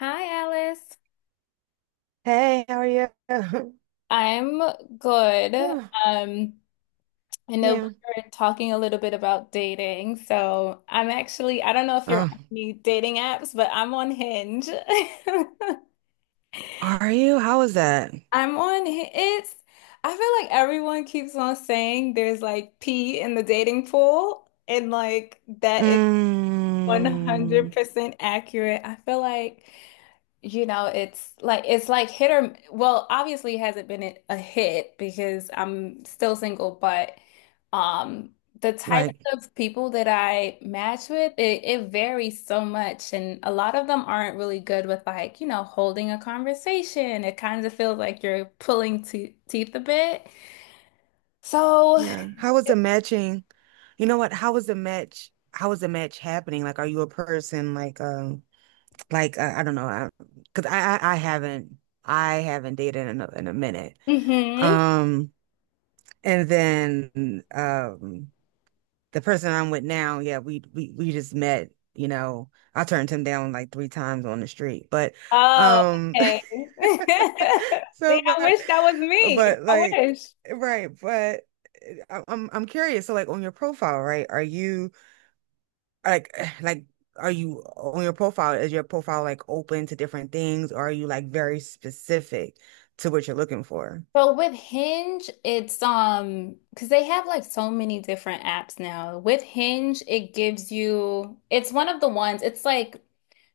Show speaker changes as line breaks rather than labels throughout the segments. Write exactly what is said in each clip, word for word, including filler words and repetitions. Hi, Alice.
Hey, how are you?
I'm good.
Oh,
Um, I know we
yeah.
were talking a little bit about dating, so I'm actually, I don't know if you're
Oh,
on any dating apps, but I'm on Hinge.
are you? How was that?
I'm on, Hi- it's, I feel like everyone keeps on saying there's like pee in the dating pool, and like that is Oh.
Mm,
one hundred percent accurate. I feel like You know, it's like it's like hit or well, obviously it hasn't been a hit because I'm still single, but um the type
right.
of people that I match with, it, it varies so much and a lot of them aren't really good with like, you know, holding a conversation. It kind of feels like you're pulling te teeth a bit. So,
Yeah. How was the matching? You know what? How was the match? How was the match happening? Like, are you a person like, um, like uh, I don't know, I, because I, I I haven't I haven't dated in a, in a minute.
hmm
Um, and then um, the person I'm with now, yeah, we we we just met, you know. I turned him down like three times on the street. But
Oh,
um
okay. See,
so
I
but
wish that was me.
but
I
like
wish.
right, but I- I'm I'm curious. So like on your profile, right? Are you like like are you on your profile, is your profile like open to different things or are you like very specific to what you're looking for?
Well, with Hinge, it's um because they have like so many different apps now. With Hinge, it gives you it's one of the ones, it's like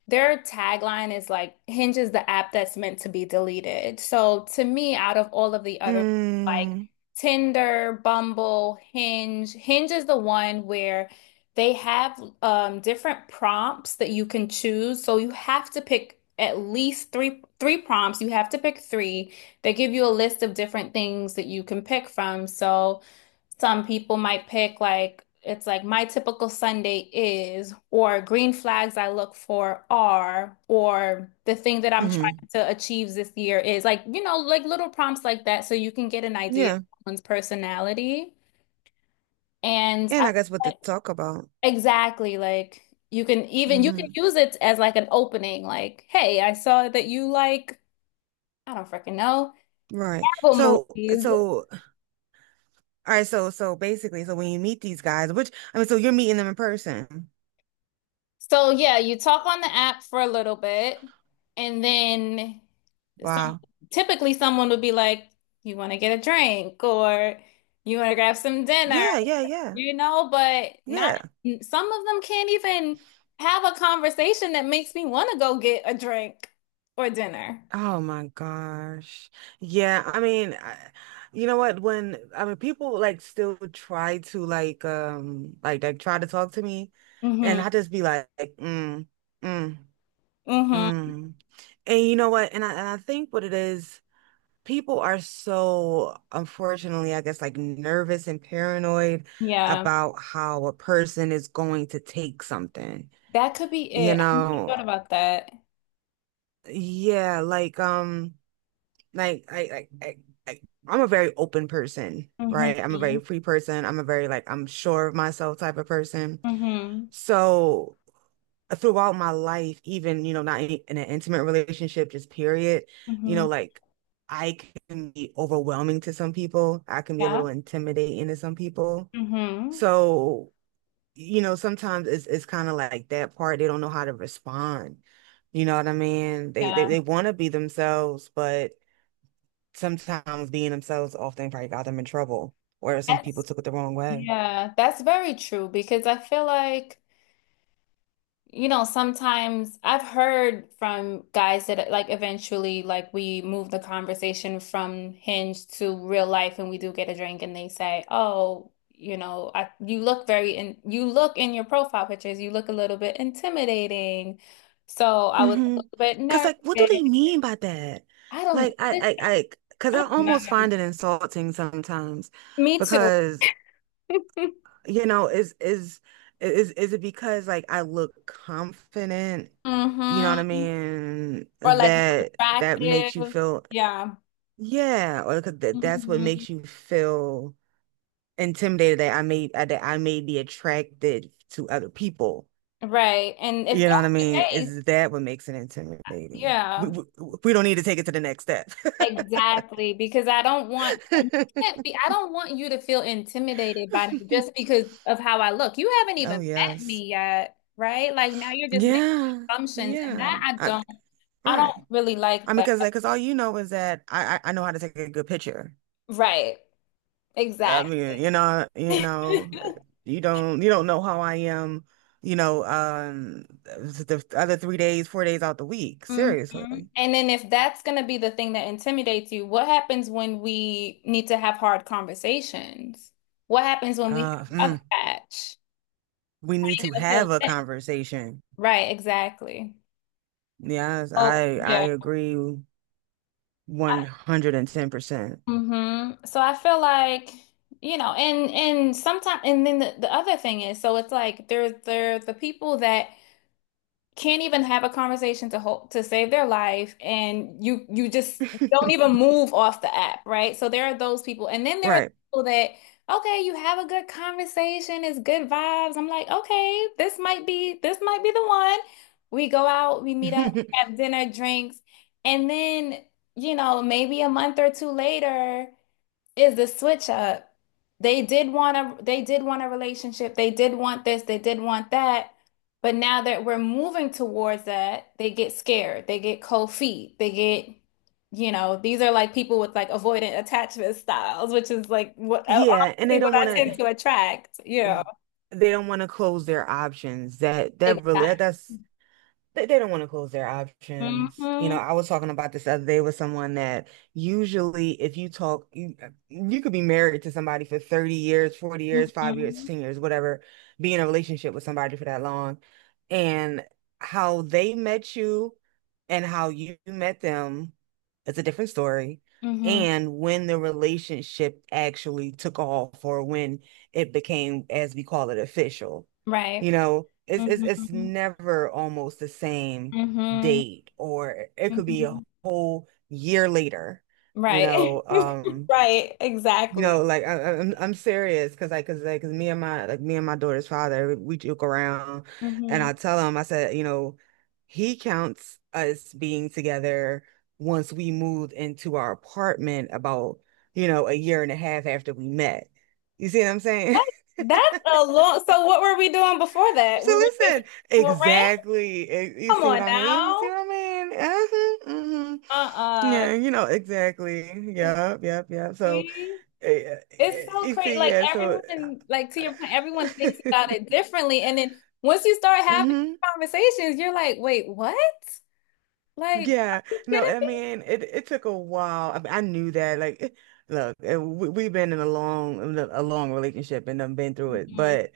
their tagline is like Hinge is the app that's meant to be deleted. So to me, out of all of the other ones, like
Mm,
Tinder, Bumble, Hinge, Hinge is the one where they have um different prompts that you can choose. So you have to pick at least three three prompts. You have to pick three They give you a list of different things that you can pick from. So some people might pick like it's like my typical Sunday is, or green flags I look for are, or the thing that I'm
hmm.
trying to achieve this year is like, you know, like little prompts like that so you can get an idea of
Yeah.
someone's personality. And
And
I,
I guess what to
like,
talk about.
exactly, like you can even you can
Hmm.
use it as like an opening, like, hey, I saw that you like, I don't freaking know,
Right.
Marvel
So,
movies.
so, all right. So, so basically, so when you meet these guys, which, I mean, so you're meeting them in person.
So yeah, you talk on the app for a little bit, and then some
Wow.
typically someone would be like, "You want to get a drink or you want to grab some dinner,"
Yeah. Yeah. Yeah.
you know, but not
Yeah.
some of them can't even have a conversation that makes me want to go get a drink or dinner.
Oh my gosh. Yeah. I mean, I, you know what? When, I mean, people like still try to like, um, like, like try to talk to me and
hmm
I just be like, like, mm, mm,
hmm
mm. And you know what? And I, and I think what it is. People are so, unfortunately, I guess, like nervous and paranoid
Yeah.
about how a person is going to take something.
That could be
You
it. I never
know,
thought about that.
yeah, like um like I I, I I I'm a very open person,
hmm
right? I'm a very free person. I'm a very like I'm sure of myself type of person.
hmm
So throughout my life, even, you know, not in, in an intimate relationship, just period, you
hmm
know, like I can be overwhelming to some people. I can be a
Yeah.
little intimidating to some people.
hmm
So, you know, sometimes it's it's kind of like that part. They don't know how to respond. You know what I mean? They they,
Yeah.
they want to be themselves, but sometimes being themselves often probably got them in trouble, or some people
That's
took it the wrong way.
Yeah, that's very true because I feel like, you know, sometimes I've heard from guys that like eventually like we move the conversation from Hinge to real life and we do get a drink and they say, "Oh, you know, I you look very in you look in your profile pictures, you look a little bit intimidating." So I was a
Mm-hmm.
little bit
'Cause like, what do they
nervous.
mean by that?
I don't,
Like, I, I, I, 'cause
I
I
don't
almost
know.
find it insulting sometimes
Me too.
because, you know, is is is is it because like I look confident, you know what I
Mm-hmm.
mean?
Or like you're
That that makes you
attractive.
feel
Yeah.
yeah, or 'cause that that's what
Mm-hmm.
makes you feel intimidated that I may uh, that I may be attracted to other people.
Right. And if
You know what I
that's the
mean?
case,
Is that what makes it intimidating? We,
yeah,
we, we don't need to take it to the next step.
exactly. Because I don't want you can't be I don't want you to feel intimidated by me just because of how I look. You haven't
Oh
even met
yes.
me yet, right? Like now you're just making
Yeah.
assumptions and
Yeah.
that I
I mean,
don't I
right.
don't really like
I mean,
that.
because like, because all you know is that I, I I know how to take a good picture.
Right.
I
Exactly.
mean, you know, you know, you don't you don't know how I am, you know, um, the the other three days, four days out the week.
Mhm.
Seriously,
And then if that's going to be the thing that intimidates you, what happens when we need to have hard conversations? What happens when we
uh,
have a rough
mm,
patch?
we need to have a conversation.
Right, exactly.
Yes,
Oh,
I I
yeah.
agree one hundred ten percent.
hmm So I feel like, you know, and and sometimes and then the, the other thing is, so it's like there's there are the people that can't even have a conversation to hold to save their life and you you just don't even move off the app, right? So there are those people. And then there are
Right.
people that okay, you have a good conversation, it's good vibes. I'm like, okay, this might be this might be the one. We go out, we meet up, have dinner, drinks, and then, you know, maybe a month or two later is the switch up. They did want a they did want a relationship. They did want this, they did want that. But now that we're moving towards that, they get scared. They get cold feet. They get, you know, these are like people with like avoidant attachment styles, which is like what
Yeah, and they
honestly what
don't
I
want
tend
to
to attract. You know,
they don't want to close their options. That that really that,
exactly.
that's they, they don't want to close their options. You know,
hmm
I was talking about this the other day with someone that usually if you talk, you, you could be married to somebody for thirty years, forty years, five years,
hmm
ten years, whatever, be in a relationship with somebody for that long. And how they met you and how you met them is a different story.
hmm
And when the relationship actually took off, or when it became, as we call it, official.
Right.
You know, it's it's it's
hmm
never almost the same
hmm
date, or it could be a
hmm
whole year later. You
Right.
know, um,
Right.
you
Exactly.
know, like I, I- I'm I'm serious because like because like 'cause me and my like me and my daughter's father, we joke around, and
hmm
I tell him I said, you know, he counts us being together once we moved into our apartment about, you know, a year and a half after we met. You see what I'm saying?
That- That's a long. So what were we doing before that?
So
We were just
listen,
well,
exactly. Eh, you
come
see what
on
I mean? You see
now.
what I mean? Uh-huh, mhm.
Uh-uh.
Yeah, you know, exactly. Yep, yep, yep. So,
See,
eh,
it's
eh,
so
you
crazy.
see,
Like
yeah, so.
everyone, like to your point, everyone thinks about it differently. And then once you start having
Hmm.
conversations, you're like, wait, what? Like, are
Yeah,
you
no,
kidding
I mean, it, it took a while. I mean, I knew that. Like, eh, look, eh, we, we've been in a long, in a a long relationship and I've been through it,
me?
but,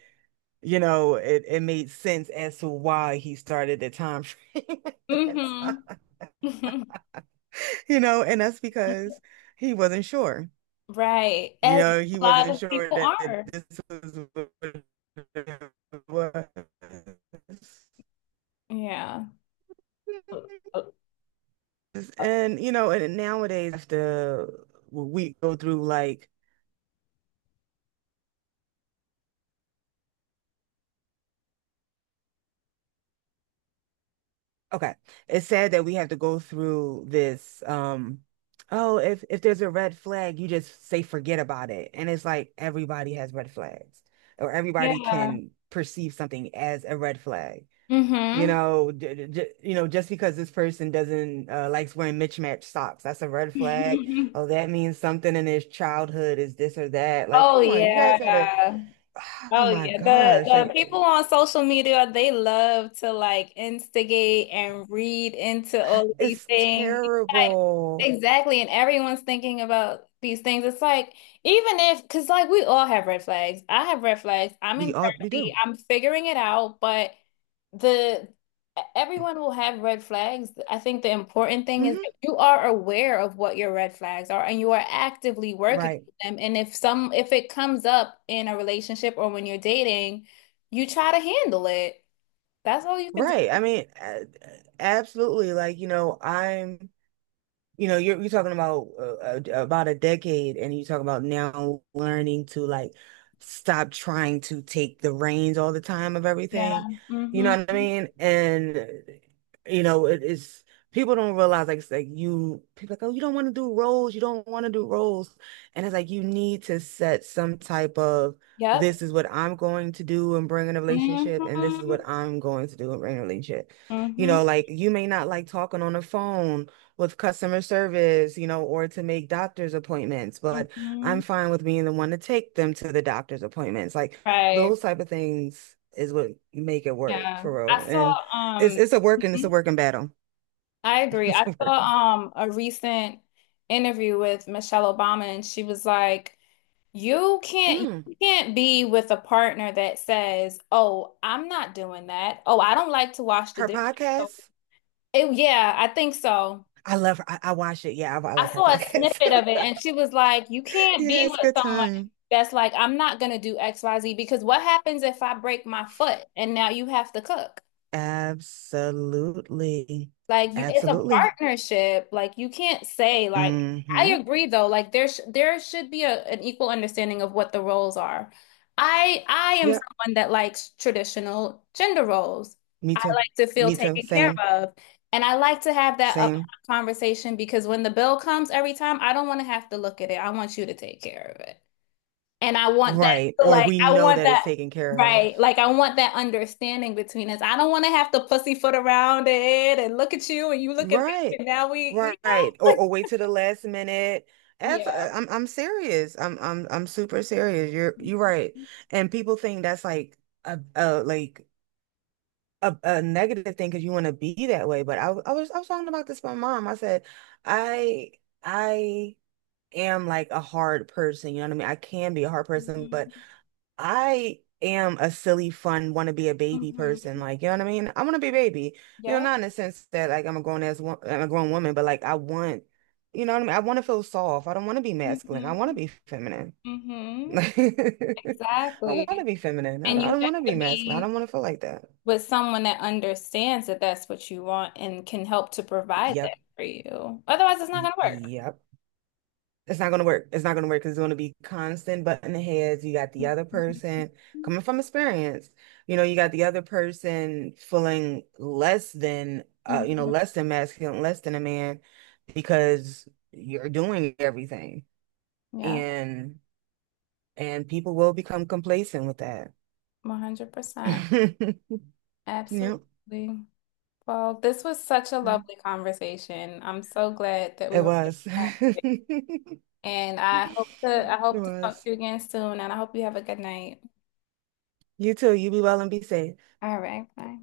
you know, it, it made sense as to why he started the time frame at that
hmm
time.
hmm
You know, and that's because he wasn't sure.
Right.
You
As
know, he
a lot
wasn't
of
sure
people
that
are.
this was what it was.
Yeah.
And you know, and nowadays after we go through like, okay, it's sad that we have to go through this, um, oh, if if there's a red flag, you just say forget about it. And it's like everybody has red flags, or everybody
Yeah.
can perceive something as a red flag. You
mm
know, j j you know, just because this person doesn't uh, likes wearing mismatched socks, that's a red flag.
hmm
Oh, that means something in his childhood is this or that. Like,
Oh
come on, you guys gotta.
yeah.
Oh
Oh
my
yeah,
gosh,
the the
like
people on social media, they love to like instigate and read into all of these
it's
things. It's like,
terrible.
exactly, and everyone's thinking about these things. It's like even if, because like we all have red flags. I have red flags. I'm
We
in
all we
therapy.
do.
I'm figuring it out, but the e, everyone will have red flags. I think the important thing is
Hmm.
that you are aware of what your red flags are and you are actively working
Right,
with them. And if some if it comes up in a relationship or when you're dating, you try to handle it. That's all you can
right.
do.
I mean, a- absolutely. Like, you know, I'm you know, you're you're talking about uh, uh, about a decade, and you talk about now learning to like stop trying to take the reins all the time of
Yeah.
everything. You
hmm
know what I mean? And you know, it is people don't realize like it's like you people like, oh, you don't want to do roles, you don't want to do roles, and it's like you need to set some type of
Yep.
this is what I'm going to do and bring in a relationship, and this is
hmm
what I'm going to do and bring in a relationship. You
hmm
know, like you may not like talking on the phone with customer service, you know, or to make doctor's appointments, but
hmm
I'm fine with being the one to take them to the doctor's appointments. Like
Right.
those type of things is what make it work
Yeah.
for real.
I saw
And it's
um
it's a working, it's a
Mhm.
working battle.
I agree.
It's
I
a
saw
working.
um a recent interview with Michelle Obama and she was like, "You can't
Mm.
you can't be with a partner that says, 'Oh, I'm not doing that. Oh, I don't like to wash the
Her
dishes.'" So,
podcast,
it, yeah, I think so.
I love her. I, I watch it. Yeah, I, I
I
like her
saw a
podcast.
snippet of it and she was like, "You can't be
Yeah, it's a
with
good
someone
time.
that's like, I'm not gonna do X Y Z because what happens if I break my foot and now you have to cook?"
Absolutely.
Like you, it's a
Absolutely.
partnership. Like you can't say like I
Mm-hmm.
agree though. Like there sh there should be a, an equal understanding of what the roles are. I I am
Yeah,
someone that likes traditional gender roles.
me
I
too.
like to feel
Me too.
taken care
Same.
of, and I like to have that upfront
Same.
conversation because when the bill comes every time, I don't want to have to look at it. I want you to take care of it. And I want
Right.
that
Or
like
we
I
know
want
that it's
that
taken care of.
right. Like I want that understanding between us. I don't want to have to pussyfoot around it and look at you and you look at me
Right.
and now we, you
Right. Or or wait to the last minute.
know?
Abs-
Yeah.
I'm I'm serious. I'm I'm I'm super serious. You're you're right. And people think that's like a, a like a, a negative thing because you want to be that way. But I w- I was I was talking about this with my mom. I said, I I am like a hard person, you know what I mean? I can be a hard person,
Mhm.
but I am a silly, fun, want to be a baby person.
Mhm.
Like, you know what I mean? I want to be a baby. You know,
Yep.
not in the sense that like I'm a grown ass, wo- I'm a grown woman, but like I want, you know what I mean? I want to feel soft. I don't want to be masculine. I want to
Mhm.
be feminine.
Mhm.
Like, I want to
Exactly.
be feminine. I
And
don't, I
you
don't
have
want to be
to
masculine. I
be
don't want to feel like that.
with someone that understands that that's what you want and can help to provide
Yep.
that for you. Otherwise, it's not going to work.
Yep. It's not gonna work. It's not gonna work because it's gonna be constant butting heads. You got the other
Mhm.
person coming from experience. You know, you got the other person feeling less than, uh, you know,
Mhm.
less than masculine, less than a man, because you're doing everything,
Yeah,
and and people will become complacent with that.
one hundred percent.
Yep,
Absolutely. Well, this was such a lovely conversation. I'm so glad that we
it
were able
was.
to have it. And I
It
hope to I hope to talk
was.
to you again soon, and I hope you have a good night.
You too. You be well and be safe.
All right, bye.